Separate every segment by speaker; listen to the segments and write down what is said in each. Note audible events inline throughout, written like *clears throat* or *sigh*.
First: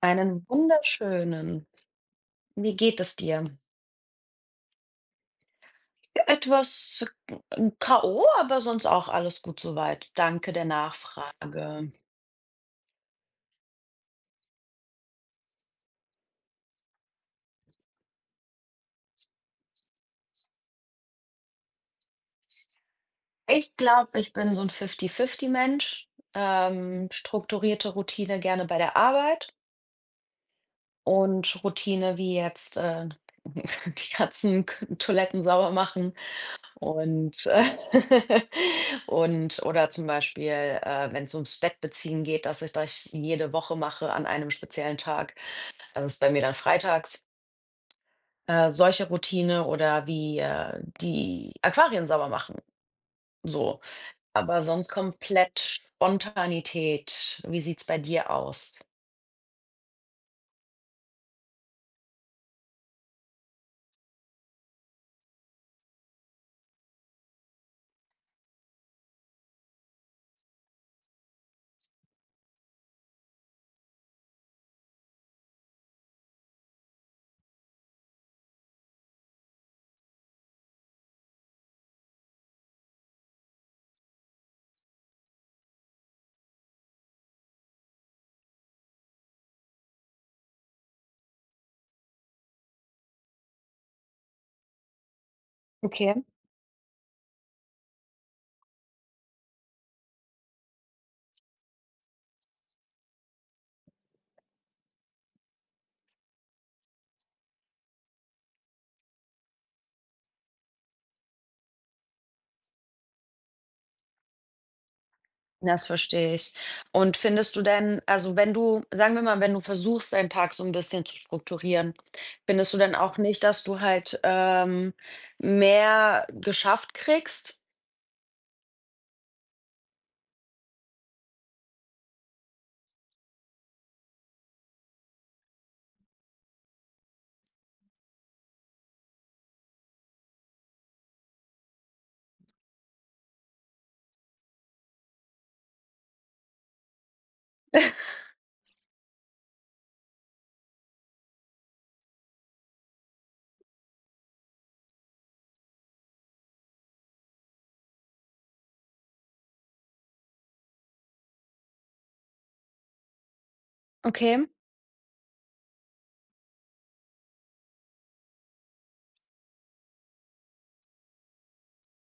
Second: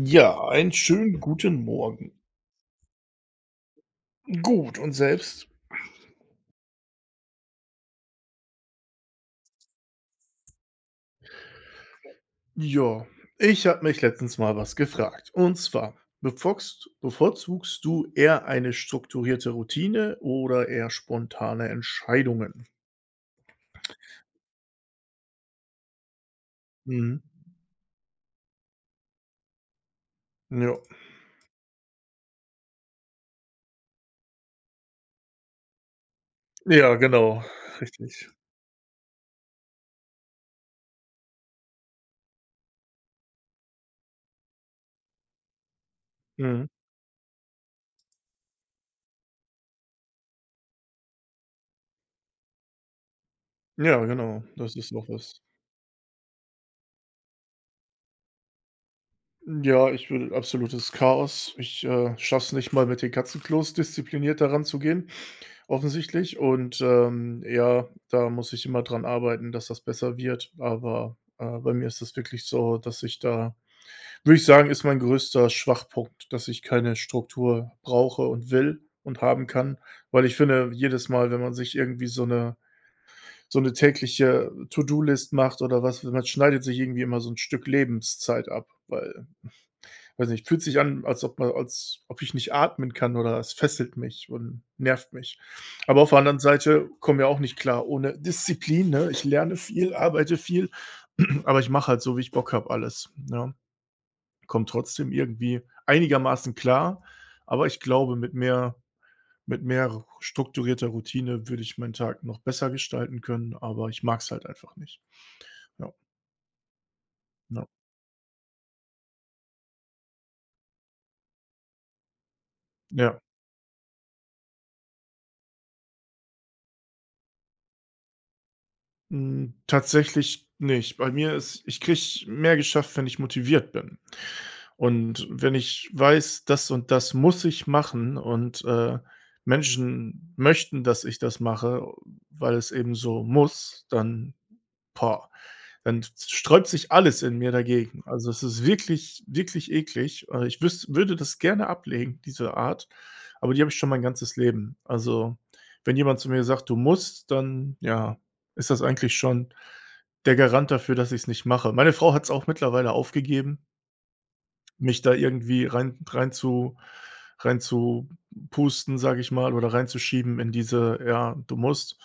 Speaker 1: Einen
Speaker 2: Ja, einen schönen guten
Speaker 1: wunderschönen.
Speaker 2: Morgen.
Speaker 1: Wie geht es dir?
Speaker 2: Gut, und selbst?
Speaker 1: Ja, etwas K.O., aber sonst auch alles gut soweit, danke der Nachfrage.
Speaker 2: Ja, ich habe mich letztens mal was gefragt. Und zwar, bevorzugst du eher eine strukturierte Routine oder eher spontane Entscheidungen?
Speaker 1: Ich glaube, ich bin so 'n Fifty-Fifty-Mensch.
Speaker 2: Mhm.
Speaker 1: Strukturierte Routine gerne bei der Arbeit
Speaker 2: Ja.
Speaker 1: und Routine wie jetzt, *laughs* die ganzen K Toiletten sauber machen
Speaker 2: Ja, genau,
Speaker 1: und
Speaker 2: richtig.
Speaker 1: *laughs* und oder zum Beispiel, wenn's ums Bettbeziehen geht, dass ich das jede Woche mache an einem speziellen Tag. Also, ist bei mir dann
Speaker 2: Mhm.
Speaker 1: freitags, solche Routine oder wie, die Aquarien sauber machen, so.
Speaker 2: Ja, genau,
Speaker 1: Aber
Speaker 2: das
Speaker 1: sonst
Speaker 2: ist noch was.
Speaker 1: komplett Spontanität. Wie sieht's bei dir aus?
Speaker 2: Ja, ich würde absolutes Chaos. Ich schaffe es nicht mal mit den Katzenklos diszipliniert daran zu gehen. Offensichtlich und, ja, da muss ich immer dran arbeiten, dass das besser wird, aber, bei mir ist das wirklich so, dass ich da würde ich sagen, ist mein größter Schwachpunkt, dass ich keine Struktur brauche und will und haben kann, weil ich finde, jedes Mal, wenn man sich irgendwie so eine tägliche To-do-List macht oder was man schneidet sich irgendwie immer so ein Stück Lebenszeit ab, weil weiß nicht, fühlt sich an, als ob man als ob ich nicht atmen kann oder es fesselt mich und nervt mich. Aber auf der
Speaker 1: Okay.
Speaker 2: anderen Seite komme ja auch nicht klar ohne Disziplin, ne? Ich lerne viel, arbeite viel, *clears throat* aber ich mache halt so, wie ich Bock habe, alles, ne? Komme trotzdem irgendwie einigermaßen klar, aber ich glaube, mit mehr strukturierter Routine würde ich meinen Tag noch besser gestalten können, aber ich mag es halt einfach nicht.
Speaker 1: Das
Speaker 2: Ja,
Speaker 1: verstehe ich. Und findest du
Speaker 2: ja,
Speaker 1: denn, also, wenn du, sagen wir mal, wenn du versuchst, deinen Tag so ein bisschen zu strukturieren, findest du denn auch
Speaker 2: ja.
Speaker 1: nicht, dass du halt, mehr geschafft kriegst?
Speaker 2: Hm, tatsächlich nicht. Bei mir ist ich kriege mehr geschafft, wenn ich motiviert bin. Und wenn ich weiß, das und das muss ich machen und, Menschen möchten, dass ich das mache, weil es eben so muss, dann boah, dann sträubt sich alles in mir dagegen. Also, es ist wirklich, wirklich eklig. Ich wüs würde das gerne ablegen, diese Art, aber die habe ich schon mein ganzes Leben. Also, wenn jemand zu mir sagt: „Du musst“, dann, ja, ist das eigentlich schon der Garant dafür, dass ich es nicht mache. Meine Frau hat es auch mittlerweile aufgegeben
Speaker 1: Okay.
Speaker 2: mich da irgendwie rein zu pusten, sage ich mal, oder reinzuschieben in diese ja, du musst.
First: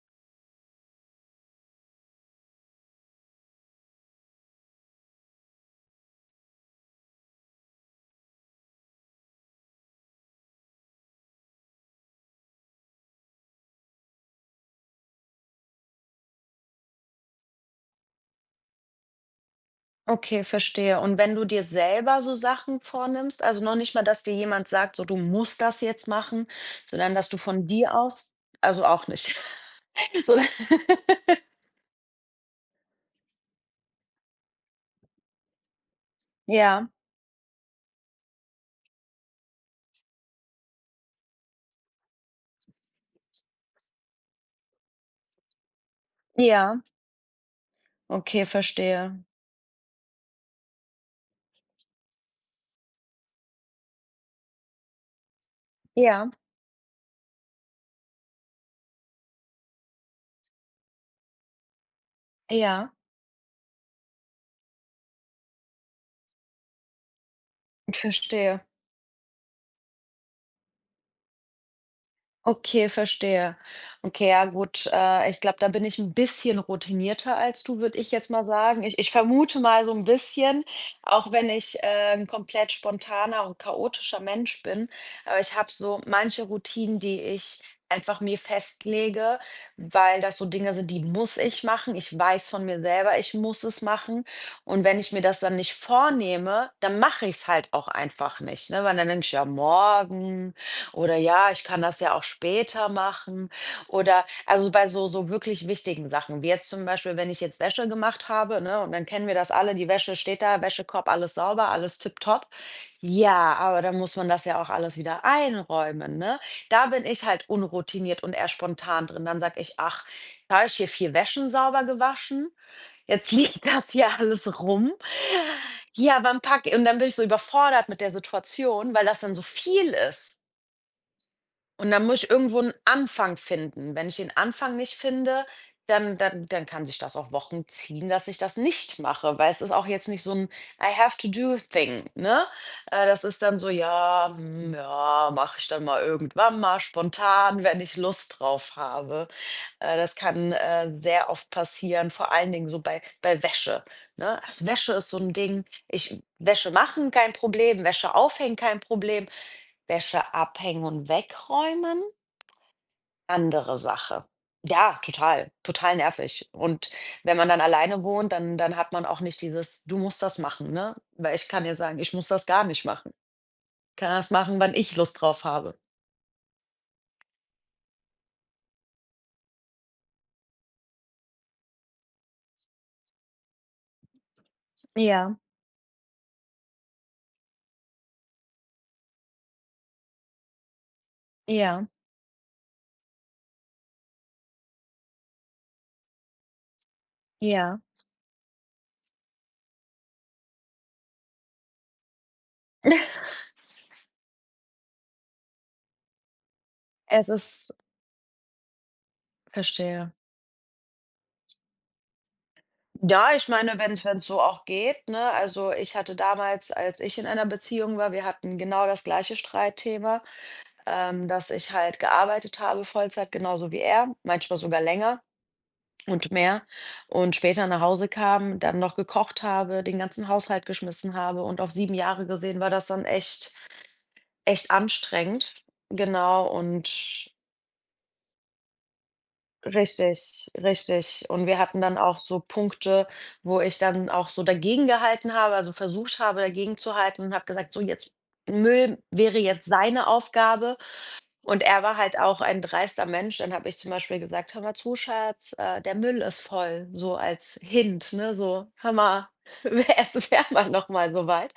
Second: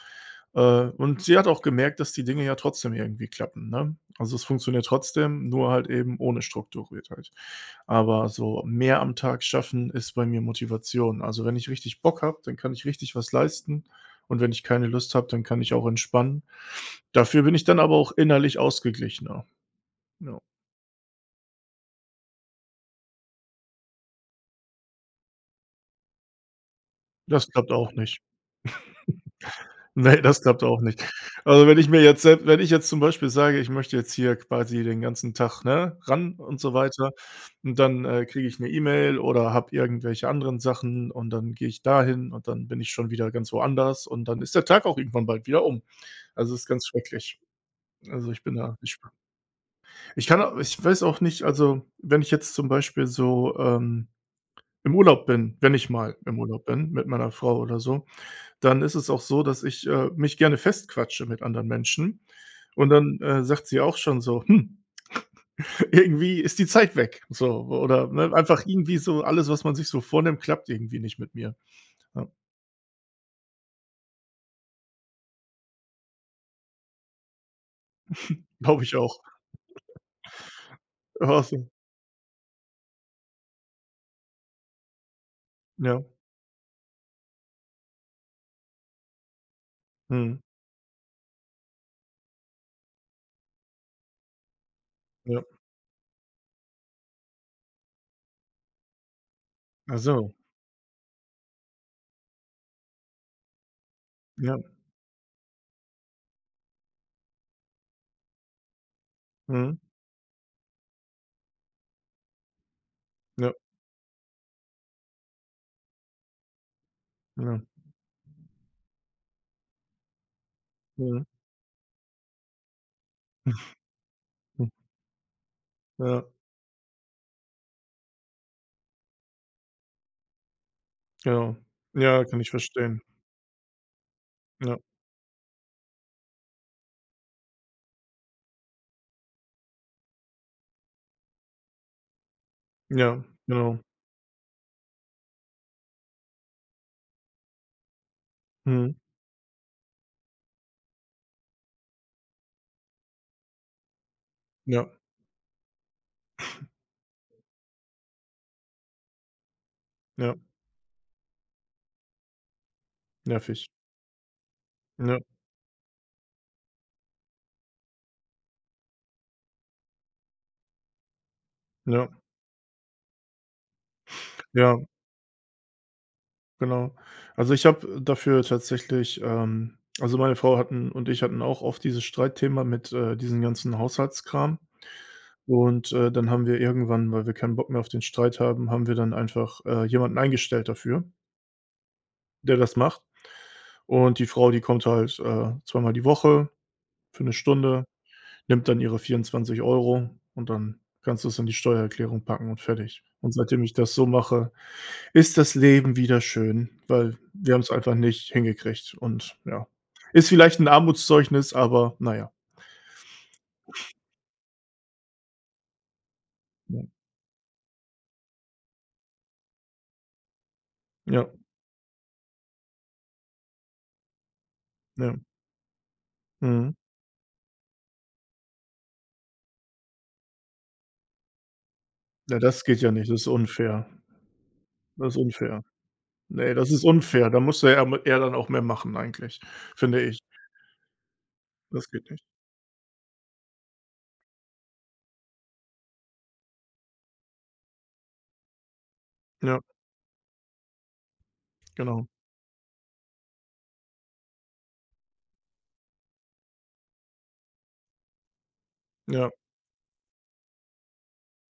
Speaker 2: Und sie hat auch gemerkt, dass die Dinge ja trotzdem irgendwie klappen, ne? Also, es funktioniert trotzdem, nur halt eben ohne Strukturiertheit. Aber so mehr am Tag schaffen ist bei mir Motivation. Also, wenn ich richtig Bock habe, dann kann ich richtig was leisten und wenn ich keine Lust habe, dann kann ich auch entspannen. Dafür bin ich dann aber auch innerlich ausgeglichener. Ja,
Speaker 1: Okay, verstehe. Und wenn du dir selber so Sachen vornimmst, also noch nicht mal, dass dir jemand sagt, so du musst das jetzt machen, sondern dass du
Speaker 2: das
Speaker 1: von
Speaker 2: klappt
Speaker 1: dir
Speaker 2: auch nicht.
Speaker 1: aus, also auch nicht. *laughs*
Speaker 2: Ne,
Speaker 1: So,
Speaker 2: das klappt auch nicht.
Speaker 1: *laughs*
Speaker 2: Also, wenn ich mir jetzt selbst wenn ich jetzt zum Beispiel sage, ich möchte jetzt hier quasi den ganzen Tag, ne, ran und so
Speaker 1: ja,
Speaker 2: weiter und dann, kriege ich 'ne E-Mail oder habe irgendwelche anderen Sachen und dann gehe ich dahin und dann bin ich schon wieder ganz woanders und dann ist der Tag auch irgendwann bald wieder um. Also, ist
Speaker 1: ja,
Speaker 2: ganz schrecklich. Also, ich
Speaker 1: okay,
Speaker 2: bin da ich
Speaker 1: verstehe.
Speaker 2: ich kann au ich weiß auch nicht, also, wenn ich jetzt zum Beispiel so, im Urlaub bin wenn ich mal
Speaker 1: Ja,
Speaker 2: im Urlaub bin mit meiner Frau oder so dann ist es auch so, dass ich, mich gerne festquatsche mit anderen Menschen und
Speaker 1: ja,
Speaker 2: dann, sagt sie auch schon so: „Hm, *laughs* irgendwie ist die Zeit weg“, so
Speaker 1: ich
Speaker 2: oder, ne,
Speaker 1: verstehe.
Speaker 2: einfach irgendwie so alles, was man sich so vornimmt, klappt irgendwie nicht mit mir. Ja,
Speaker 1: Okay, verstehe. Okay, ja gut, ich glaube, da bin ich ein bisschen routinierter als du, würde ich jetzt mal sagen.
Speaker 2: glaube ich
Speaker 1: Ich
Speaker 2: auch.
Speaker 1: vermute mal so ein bisschen, auch
Speaker 2: Auch
Speaker 1: wenn
Speaker 2: so
Speaker 1: ich, 'n komplett spontaner und chaotischer Mensch bin, aber ich habe so
Speaker 2: ja,
Speaker 1: manche Routinen, die ich einfach mir festlege, weil das
Speaker 2: mhm,
Speaker 1: so Dinge sind, die muss ich machen. Ich weiß von mir selber, ich muss es machen. Und wenn ich mir das
Speaker 2: ja.
Speaker 1: dann nicht vornehme, dann mache ich es halt auch einfach nicht, ne? Weil dann denke ich: „Ja,
Speaker 2: Ach so,
Speaker 1: morgen“ oder ja, ich kann das ja auch später machen. Oder
Speaker 2: ja,
Speaker 1: also bei so so wirklich wichtigen Sachen, wie jetzt zum Beispiel, wenn ich jetzt Wäsche gemacht habe, ne, und dann kennen wir das alle,
Speaker 2: mhm,
Speaker 1: die Wäsche steht da, Wäschekorb, alles sauber, alles tipptopp.
Speaker 2: ja,
Speaker 1: Ja, aber dann muss man das ja auch alles wieder einräumen, ne? Da bin ich halt
Speaker 2: ja,
Speaker 1: unroutiniert und eher spontan drin. Dann sage ich, ach, da habe ich hier vier
Speaker 2: mhm,
Speaker 1: Wäschen sauber gewaschen. Jetzt *laughs* liegt das hier alles
Speaker 2: hm,
Speaker 1: rum. Ja,
Speaker 2: ja,
Speaker 1: wann packe ich? Und dann bin ich so überfordert mit der Situation, weil das dann so viel ist.
Speaker 2: genau.
Speaker 1: Und dann muss
Speaker 2: Ja,
Speaker 1: ich
Speaker 2: kann ich
Speaker 1: irgendwo einen
Speaker 2: verstehen.
Speaker 1: Anfang finden. Wenn ich den Anfang
Speaker 2: Ja,
Speaker 1: nicht finde, dann kann sich das auch Wochen ziehen, dass ich das nicht mache, weil es ist auch jetzt nicht so ein I-have-to-do-thing, ne? Das
Speaker 2: ja,
Speaker 1: ist dann so:
Speaker 2: genau.
Speaker 1: „Ja, hm, ja, mache ich dann mal irgendwann mal spontan, wenn ich Lust drauf
Speaker 2: Mhm,
Speaker 1: habe.“ Das kann, sehr oft passieren, vor allen Dingen so bei Wäsche, ne? Also,
Speaker 2: ja,
Speaker 1: Wäsche ist so ein Ding. Ich Wäsche machen, kein Problem, Wäsche aufhängen, kein Problem. Wäsche
Speaker 2: ja,
Speaker 1: abhängen und wegräumen,
Speaker 2: nervig.
Speaker 1: andere Sache. Ja,
Speaker 2: Ja,
Speaker 1: total, total nervig. Und wenn man dann alleine wohnt, dann hat man auch nicht dieses: „Du musst das machen“, ne? Weil ich kann ja sagen:
Speaker 2: ja,
Speaker 1: „Ich muss das gar nicht machen. Kann das machen, wann
Speaker 2: ja.
Speaker 1: ich Lust drauf habe.“
Speaker 2: Genau. Also, ich habe dafür tatsächlich also, meine Frau hatten und ich hatten auch oft dieses Streitthema mit, diesem ganzen Haushaltskram.
Speaker 1: Ja,
Speaker 2: Und, dann haben wir irgendwann, weil wir keinen Bock mehr auf den Streit haben, haben wir dann einfach, jemanden eingestellt dafür,
Speaker 1: ja,
Speaker 2: der das macht. Und die Frau, die kommt halt, zweimal die Woche für eine
Speaker 1: ja.
Speaker 2: Stunde. Nimmt dann ihre 24 € und dann kannst du es in die Steuererklärung packen und fertig. Und
Speaker 1: *laughs*
Speaker 2: seitdem ich das so mache, ist das Leben wieder schön, weil
Speaker 1: Es
Speaker 2: wir haben es
Speaker 1: ist
Speaker 2: einfach nicht hingekriegt und ja.
Speaker 1: verstehe.
Speaker 2: Ist vielleicht ein Armutszeugnis, aber naja,
Speaker 1: Ja, ich meine, wenn es so auch geht, ne? Also, ich hatte damals,
Speaker 2: ja.
Speaker 1: als ich in einer Beziehung war, wir hatten genau das gleiche Streitthema.
Speaker 2: Ja,
Speaker 1: Ähm, dass ich halt gearbeitet habe Vollzeit, genauso wie er, manchmal sogar
Speaker 2: ja.
Speaker 1: länger und mehr
Speaker 2: Mhm.
Speaker 1: und später nach Hause kam, dann noch gekocht habe, den ganzen Haushalt geschmissen habe und auf 7 Jahre
Speaker 2: Ja,
Speaker 1: gesehen
Speaker 2: das
Speaker 1: war
Speaker 2: geht
Speaker 1: das
Speaker 2: ja
Speaker 1: dann
Speaker 2: nicht, das ist
Speaker 1: echt
Speaker 2: unfair.
Speaker 1: echt
Speaker 2: Das ist
Speaker 1: anstrengend.
Speaker 2: unfair.
Speaker 1: Genau
Speaker 2: Nee, das ist
Speaker 1: und
Speaker 2: unfair. Da muss er dann auch mehr machen eigentlich, finde ich.
Speaker 1: richtig, richtig. Und wir hatten
Speaker 2: Das
Speaker 1: dann
Speaker 2: geht
Speaker 1: auch
Speaker 2: nicht.
Speaker 1: so Punkte, wo ich dann auch so dagegengehalten habe, also versucht habe, dagegen zu halten und habe gesagt: „So, jetzt Müll wäre
Speaker 2: Ja,
Speaker 1: jetzt seine Aufgabe.“ Und er war
Speaker 2: genau.
Speaker 1: halt auch ein dreister Mensch. Dann habe ich zum Beispiel gesagt: „Hör mal zu, Schatz, der Müll ist voll“, so als Hint, ne, so: „Hör mal,
Speaker 2: Ja,
Speaker 1: *laughs* wäre mal noch mal so weit.“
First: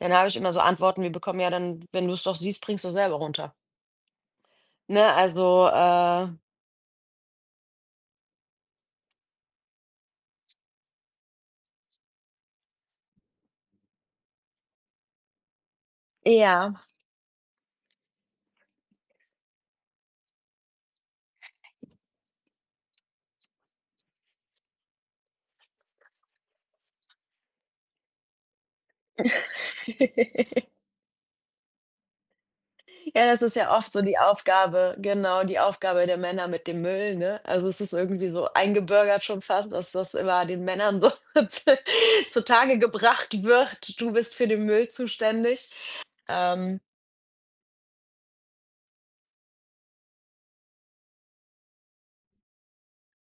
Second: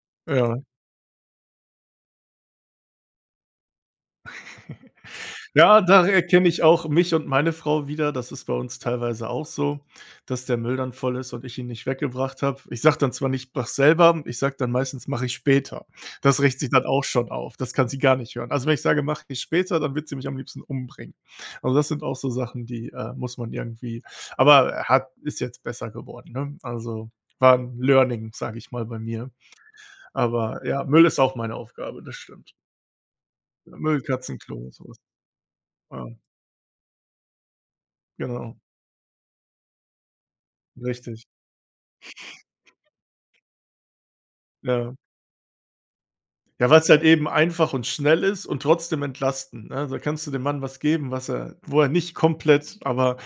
Speaker 1: Dann habe ich immer so
Speaker 2: ja,
Speaker 1: Antworten wie bekommen: „Ja, dann, wenn du es doch siehst, bringst du selber runter.“ Ne, also,
Speaker 2: ja, da erkenne ich auch mich und meine Frau wieder. Das ist bei uns teilweise auch so, dass der Müll dann voll ist und ich ihn nicht weggebracht habe. Ich sage dann zwar nicht: mach selber“, ich sage dann meistens: „Mache ich später.“ Das regt sich
Speaker 1: ja.
Speaker 2: dann auch schon auf. Das kann sie gar nicht hören. Also, wenn ich sage: „Mache ich später“, dann wird sie mich am liebsten umbringen. Also, das sind auch so Sachen, die, muss man irgendwie aber hat ist jetzt besser geworden, ne? Also, war 'n Learning, sage ich mal, bei mir. Aber
Speaker 1: *laughs*
Speaker 2: ja, Müll ist auch meine Aufgabe, das stimmt.
Speaker 1: Ja, das ist ja oft so
Speaker 2: Müll,
Speaker 1: die
Speaker 2: Katzenklo und so
Speaker 1: Aufgabe,
Speaker 2: was.
Speaker 1: genau, die Aufgabe
Speaker 2: Ja,
Speaker 1: der Männer mit dem Müll, ne? Also, es ist irgendwie so
Speaker 2: genau,
Speaker 1: eingebürgert schon fast, dass das immer den Männern so
Speaker 2: richtig.
Speaker 1: *laughs* zu zutage gebracht wird: „Du bist für den Müll
Speaker 2: Ja.
Speaker 1: zuständig.“
Speaker 2: Ja,
Speaker 1: Ähm,
Speaker 2: weil's halt eben einfach und schnell ist und trotzdem entlastend, ne? Da kannst du dem Mann was geben, was er wo er nicht komplett aber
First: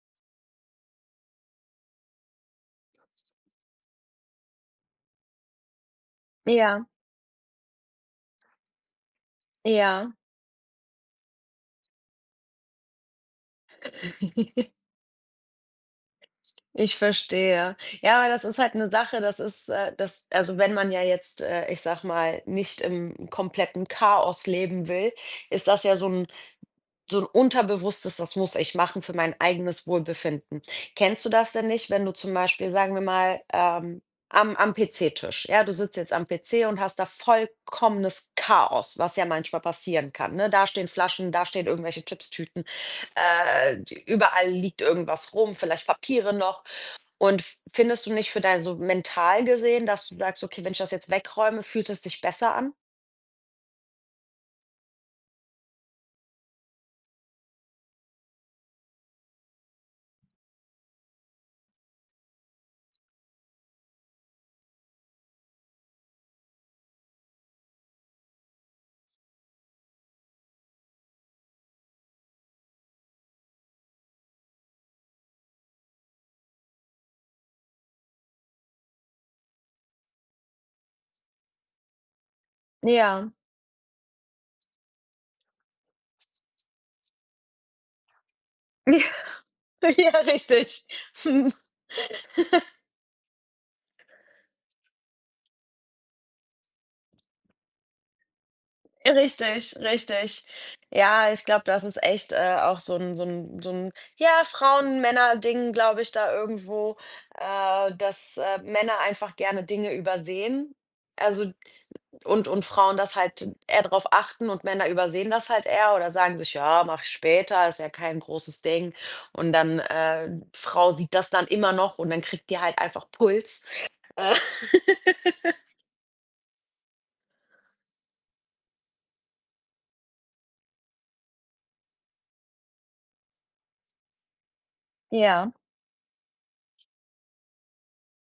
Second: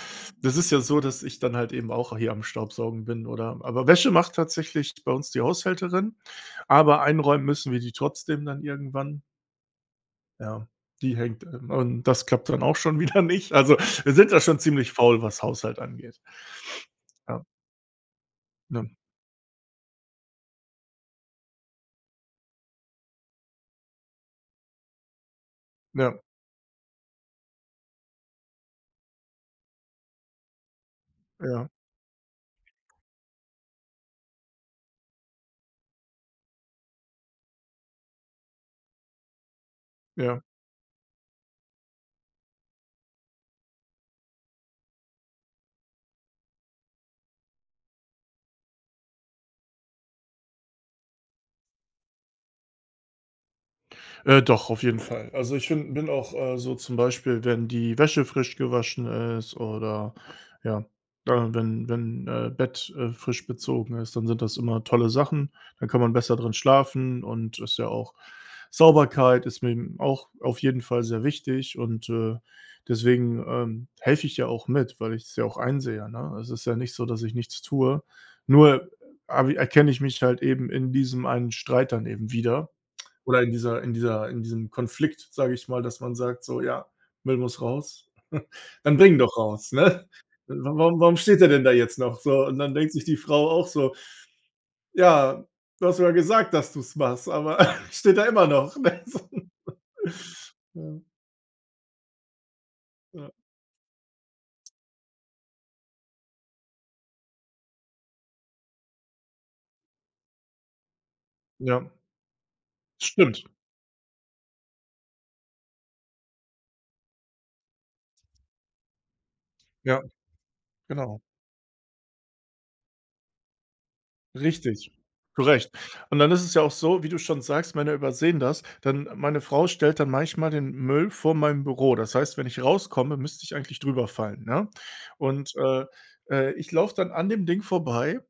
Speaker 2: das ist ja so, dass ich dann halt eben auch hier am Staubsaugen bin oder aber Wäsche macht tatsächlich bei uns die Haushälterin,
Speaker 1: ja,
Speaker 2: aber einräumen müssen wir die trotzdem dann irgendwann.
Speaker 1: ja,
Speaker 2: Ja, die hängt, und das klappt dann auch schon *laughs* wieder nicht. Also, wir sind da schon
Speaker 1: *laughs*
Speaker 2: ziemlich faul, was Haushalt angeht.
Speaker 1: ich
Speaker 2: Ja,
Speaker 1: verstehe. Ja, aber das ist halt
Speaker 2: ne,
Speaker 1: eine Sache, das ist, das, also, wenn man ja jetzt, ich sage mal, nicht im kompletten Chaos leben will, ist das ja so
Speaker 2: ja,
Speaker 1: ein So ein unterbewusstes: „Das muss ich machen für mein eigenes Wohlbefinden.“ Kennst du das denn
Speaker 2: ja,
Speaker 1: nicht, wenn du zum Beispiel, sagen wir mal, am PC-Tisch ja, du sitzt jetzt am PC und hast da vollkommenes Chaos, was ja manchmal passieren kann,
Speaker 2: ja.
Speaker 1: ne? Da stehen Flaschen, da stehen irgendwelche Chipstüten, äh, überall liegt irgendwas rum, vielleicht Papiere noch. Und f findest du nicht für dein so mental gesehen, dass du sagst: „Okay, wenn ich das jetzt wegräume, fühlt es sich besser an?“
Speaker 2: Doch, auf jeden Fall. Also, ich finde bin auch, so zum Beispiel, wenn die Wäsche frisch gewaschen ist oder ja, wenn Bett, frisch bezogen ist, dann sind das immer tolle Sachen. Dann kann man besser drin schlafen und ist ja auch Sauberkeit ist mir auch auf jeden Fall sehr wichtig und, deswegen, helfe ich ja auch mit, weil ich es ja auch einsehe, ne? Es ist ja nicht so, dass ich nichts tue. Nur habe erkenne ich mich halt eben in diesem einen Streit dann eben wieder.
Speaker 1: Ja.
Speaker 2: Oder in dieser in dieser in diesem Konflikt, sage ich mal, dass man sagt so: „Ja, Müll muss raus. *laughs* Dann bring ihn
Speaker 1: Ja,
Speaker 2: doch raus,
Speaker 1: *laughs*
Speaker 2: ne?
Speaker 1: ja,
Speaker 2: Wa
Speaker 1: richtig.
Speaker 2: Warum steht er
Speaker 1: *laughs*
Speaker 2: denn da jetzt noch?“ So, und dann denkt sich die Frau auch so: „Ja, du hast mir ja gesagt, dass du's machst, aber *laughs* steht da immer noch“, ne? *laughs*
Speaker 1: Richtig, richtig.
Speaker 2: So.
Speaker 1: Ja, ich glaube, das ist echt, auch so ein
Speaker 2: Ja,
Speaker 1: so
Speaker 2: ja.
Speaker 1: ein so ein ja, Frauen-Männer-Ding, glaube ich, da irgendwo, dass, Männer einfach gerne Dinge übersehen. Also,
Speaker 2: Ja,
Speaker 1: und Frauen das
Speaker 2: stimmt.
Speaker 1: halt eher drauf achten und Männer übersehen das halt eher oder sagen sich: „Ja, mach ich später, ist ja kein großes Ding.“ Und dann,
Speaker 2: Ja,
Speaker 1: Frau sieht
Speaker 2: genau.
Speaker 1: das dann immer noch und dann kriegt die halt einfach Puls. Äh.
Speaker 2: Richtig,
Speaker 1: *laughs*
Speaker 2: zu Recht. Und dann ist es ja auch so, wie du schon sagst, Männer übersehen das, dann meine Frau stellt dann manchmal den Müll vor meinem Büro. Das heißt, wenn ich rauskomme, müsste ich eigentlich drüber fallen, ne?
Speaker 1: Ja,
Speaker 2: Und, ich laufe dann an dem Ding vorbei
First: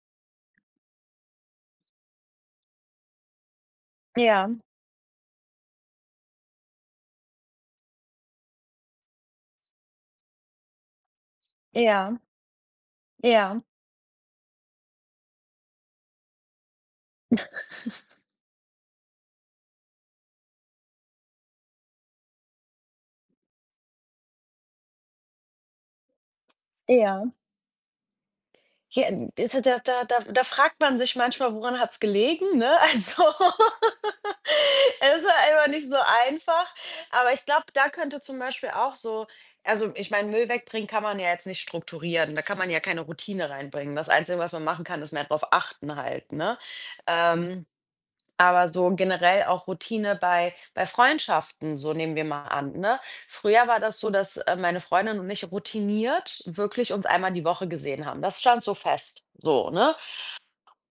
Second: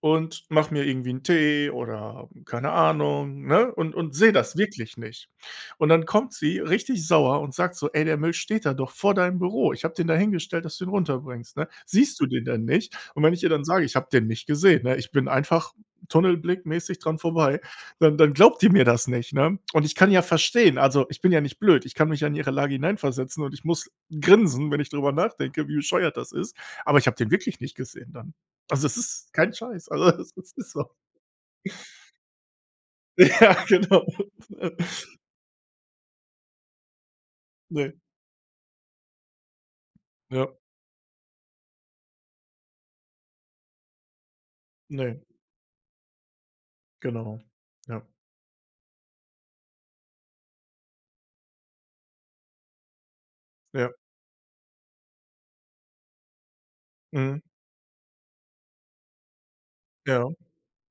Speaker 2: und mache mir irgendwie einen Tee oder keine Ahnung, ne, und sehe
Speaker 1: ja,
Speaker 2: das wirklich nicht. Und dann kommt sie richtig sauer und sagt so: „Ey, der Müll steht da doch vor deinem Büro. Ich habe den da hingestellt, dass du ihn runterbringst, ne?
Speaker 1: ja,
Speaker 2: Siehst du den denn nicht?“ Und wenn ich ihr
Speaker 1: ja,
Speaker 2: dann sage: „Ich habe den nicht gesehen, ne? Ich bin einfach tunnelblickmäßig dran vorbei“, dann glaubt die mir das nicht, ne? Und ich kann ja verstehen also, ich bin ja nicht blöd. Ich kann mich ja in ihre Lage hineinversetzen und ich muss grinsen, wenn ich drüber nachdenke, wie bescheuert das ist. Aber ich habe den
Speaker 1: ja.
Speaker 2: wirklich nicht gesehen dann. Also, das
Speaker 1: Ja,
Speaker 2: ist
Speaker 1: das
Speaker 2: kein
Speaker 1: da
Speaker 2: Scheiß.
Speaker 1: da
Speaker 2: Also, *laughs*
Speaker 1: da da
Speaker 2: das ist
Speaker 1: fragt
Speaker 2: so.
Speaker 1: man sich manchmal, woran hat's gelegen, ne? Also,
Speaker 2: Ja, genau.
Speaker 1: *laughs*
Speaker 2: *laughs*
Speaker 1: es ist einfach nicht so einfach. Aber ich glaube, da
Speaker 2: Ne,
Speaker 1: könnte zum Beispiel auch so also, ich meine,
Speaker 2: ja,
Speaker 1: Müll wegbringen kann man ja jetzt nicht strukturieren. Da kann man ja keine Routine reinbringen. Das Einzige, was man machen kann, ist
Speaker 2: ne,
Speaker 1: mehr darauf achten halt, ne?
Speaker 2: genau.
Speaker 1: Ähm
Speaker 2: Ja,
Speaker 1: aber so generell auch Routine bei Freundschaften, so nehmen wir mal an, ne? Früher war
Speaker 2: ja,
Speaker 1: das so, dass, meine Freundin und ich routiniert wirklich uns einmal
Speaker 2: mhm,
Speaker 1: die Woche gesehen haben. Das stand so fest, so, ne?
Speaker 2: ja,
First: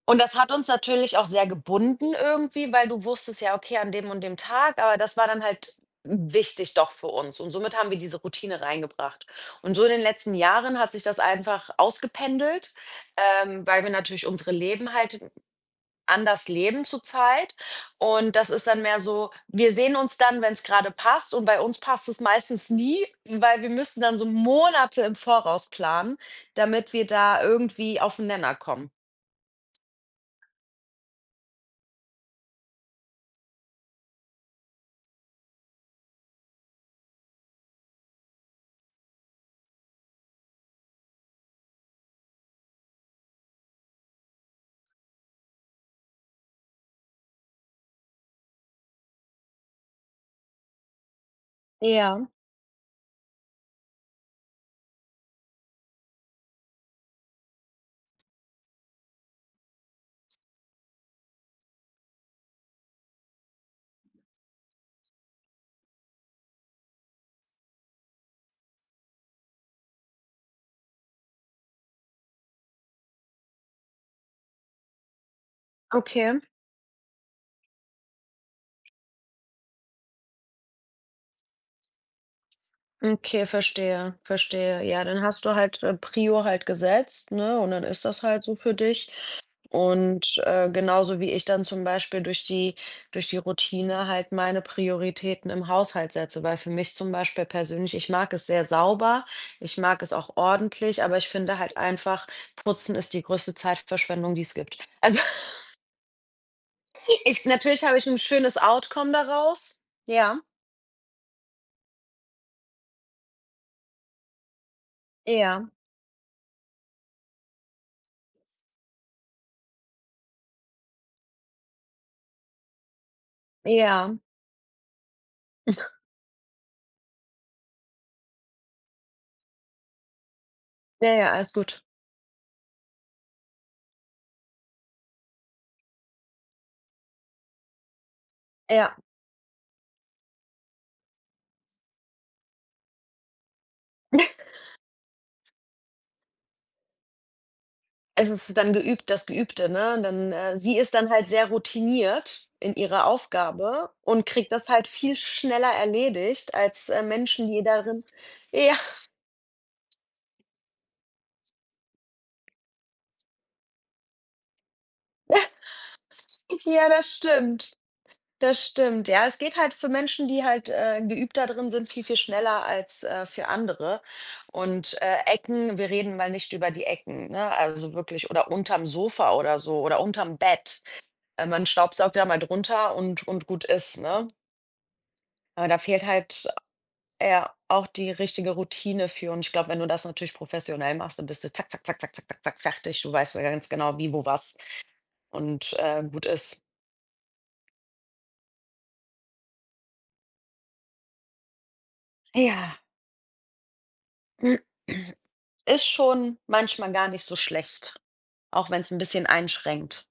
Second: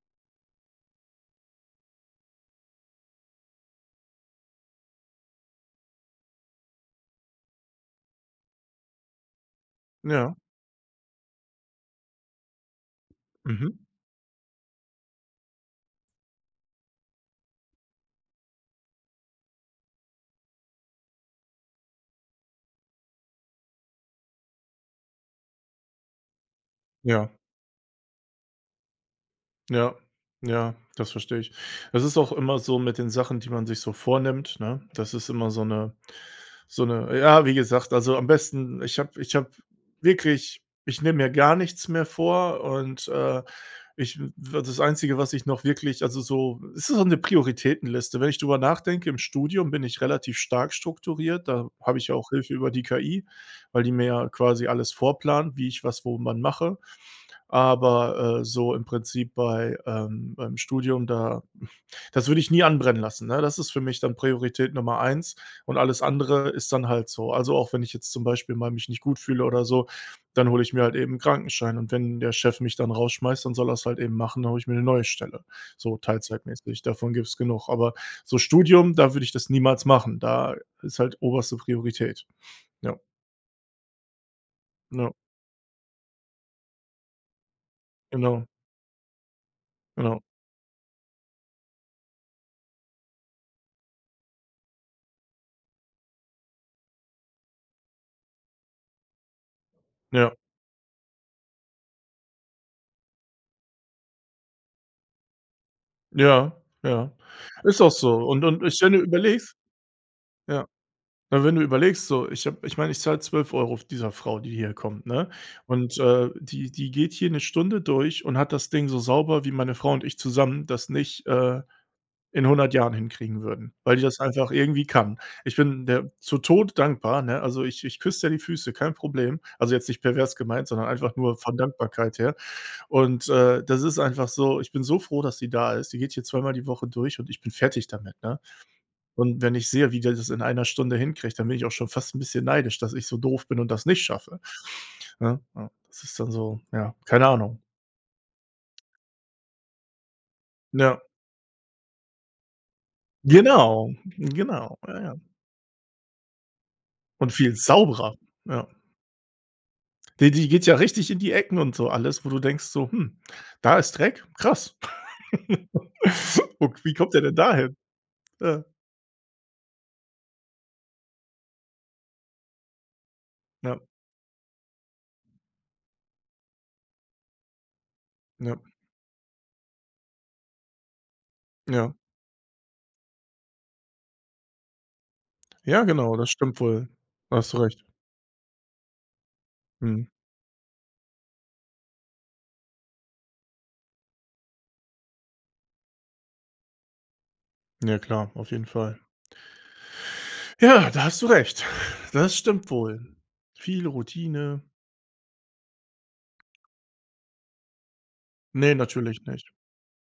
Speaker 1: Und das hat uns natürlich auch sehr gebunden irgendwie, weil du wusstest ja, okay, an dem und dem Tag, aber das war dann halt wichtig doch für uns und somit haben wir diese Routine reingebracht. Und so in den letzten
Speaker 2: ja,
Speaker 1: Jahren hat sich das einfach ausgependelt,
Speaker 2: mhm,
Speaker 1: weil wir natürlich unsere Leben halt anders leben zurzeit. Und das ist dann mehr so, wir sehen uns dann, wenn es gerade passt und bei uns passt es meistens nie, weil wir müssen dann so Monate im Voraus planen, damit wir
Speaker 2: ja,
Speaker 1: da irgendwie auf den Nenner kommen.
Speaker 2: ja, ja, das verstehe ich. Das ist auch immer so mit den Sachen, die man sich so vornimmt, ne? Das ist immer so eine, so eine. Ja, wie gesagt, also, am besten ich habe wirklich ich nehme mir gar nichts mehr vor und, ich das Einzige, was ich noch wirklich also so es ist so eine Prioritätenliste. Wenn ich drüber nachdenke, im Studium bin ich relativ stark strukturiert. Da habe ich ja
Speaker 1: Ja,
Speaker 2: auch Hilfe über die KI, weil die mir ja quasi alles vorplant, wie ich was wo wann mache. Aber, so im Prinzip bei beim Studium, da das würde ich nie anbrennen lassen, ne? Das ist für mich dann Priorität Nummer eins und alles andere ist dann halt so. Also, auch wenn ich jetzt zum Beispiel mal mich nicht gut fühle oder so, dann hole ich mir halt eben 'n Krankenschein und wenn der Chef mich dann rausschmeißt, dann soll er es halt eben machen, dann hole ich mir eine neue Stelle, so
Speaker 1: okay.
Speaker 2: teilzeitmäßig. Davon gibt's genug. Aber so Studium, da würde ich das niemals machen. Da ist halt oberste Priorität. Ja,
Speaker 1: Okay, verstehe, verstehe. Ja,
Speaker 2: ja,
Speaker 1: dann hast du halt, Prio halt gesetzt, ne, und dann ist das halt
Speaker 2: genau,
Speaker 1: so für dich.
Speaker 2: genau.
Speaker 1: Und, genauso wie ich dann zum Beispiel durch die Routine halt meine Prioritäten im Haushalt setze, weil für mich zum Beispiel persönlich ich mag es sehr sauber, ich mag es
Speaker 2: Ja,
Speaker 1: auch ordentlich, aber ich finde halt einfach, Putzen ist die größte Zeitverschwendung, die es gibt. Also,
Speaker 2: ja, ja.
Speaker 1: *laughs* ich
Speaker 2: Ist
Speaker 1: natürlich
Speaker 2: auch
Speaker 1: habe ich ein
Speaker 2: so
Speaker 1: schönes
Speaker 2: und ich wenn du
Speaker 1: Outcome
Speaker 2: überlegst
Speaker 1: daraus. Ja.
Speaker 2: ja. Na, wenn du überlegst, so, ich meine, ich zahle 12 Euro dieser Frau, die hier kommt, ne?
Speaker 1: Ja,
Speaker 2: Und, die geht hier eine Stunde durch und hat das Ding so sauber, wie meine Frau und ich zusammen das nicht, in hundert Jahren hinkriegen würden, weil die
Speaker 1: ja.
Speaker 2: das einfach irgendwie kann. Ich bin der zu Tod dankbar, ne? Also, ich küsse der die Füße, kein Problem. Also, jetzt nicht pervers gemeint, sondern
Speaker 1: Ja,
Speaker 2: einfach
Speaker 1: ja,
Speaker 2: nur
Speaker 1: alles
Speaker 2: von
Speaker 1: gut.
Speaker 2: Dankbarkeit her. Und, das ist einfach so ich bin so froh, dass sie da ist. Die geht hier zweimal die Woche durch und ich bin fertig damit, ne?
Speaker 1: Ja.
Speaker 2: Und wenn ich sehe, wie der das in einer Stunde hinkriegt, dann bin ich auch schon fast ein bisschen neidisch, dass ich so doof bin und das nicht schaffe. Ne? Ja, das ist dann so ja, keine Ahnung.
Speaker 1: Es ist dann geübt das Geübte, ne? Dann, sie ist
Speaker 2: Ja,
Speaker 1: dann halt sehr routiniert in ihrer Aufgabe
Speaker 2: genau,
Speaker 1: und kriegt das
Speaker 2: genau,
Speaker 1: halt
Speaker 2: ja, ja.
Speaker 1: viel schneller erledigt als,
Speaker 2: Und
Speaker 1: Menschen,
Speaker 2: viel
Speaker 1: die darin
Speaker 2: sauberer, ja.
Speaker 1: ja,
Speaker 2: Die geht ja richtig in die Ecken und so alles, wo du denkst so: „Hm, da ist Dreck? Krass.
Speaker 1: *laughs*
Speaker 2: *laughs* Wo
Speaker 1: ja,
Speaker 2: Wie
Speaker 1: das
Speaker 2: kommt der denn
Speaker 1: stimmt.
Speaker 2: dahin?“ Ja,
Speaker 1: Das stimmt. Ja, es geht halt für Menschen, die halt, geübter drin sind, viel, viel schneller als, für
Speaker 2: ja,
Speaker 1: andere. Und, Ecken wir reden mal nicht über die Ecken, ne? Also wirklich oder
Speaker 2: ja,
Speaker 1: unterm Sofa oder so oder unterm Bett. Man
Speaker 2: ja.
Speaker 1: staubsaugt da mal drunter und gut ist, ne? Aber da
Speaker 2: Ja,
Speaker 1: fehlt
Speaker 2: genau, das
Speaker 1: halt.
Speaker 2: stimmt wohl. Da hast
Speaker 1: Ja,
Speaker 2: du recht.
Speaker 1: auch die richtige Routine für und ich glaube, wenn du das
Speaker 2: Mhm.
Speaker 1: natürlich professionell machst, dann bist du zack, zack, zack, zack, zack, zack, zack, fertig. Du weißt ja ganz genau, wie, wo, was und, gut ist.
Speaker 2: Ja klar, auf jeden Fall. Ja, da hast du recht. Das stimmt
Speaker 1: Ja,
Speaker 2: wohl. Viel Routine.
Speaker 1: *clears throat* ist schon manchmal gar nicht so schlecht, auch
Speaker 2: Ne,
Speaker 1: wenn es ein
Speaker 2: natürlich
Speaker 1: bisschen
Speaker 2: nicht.
Speaker 1: einschränkt.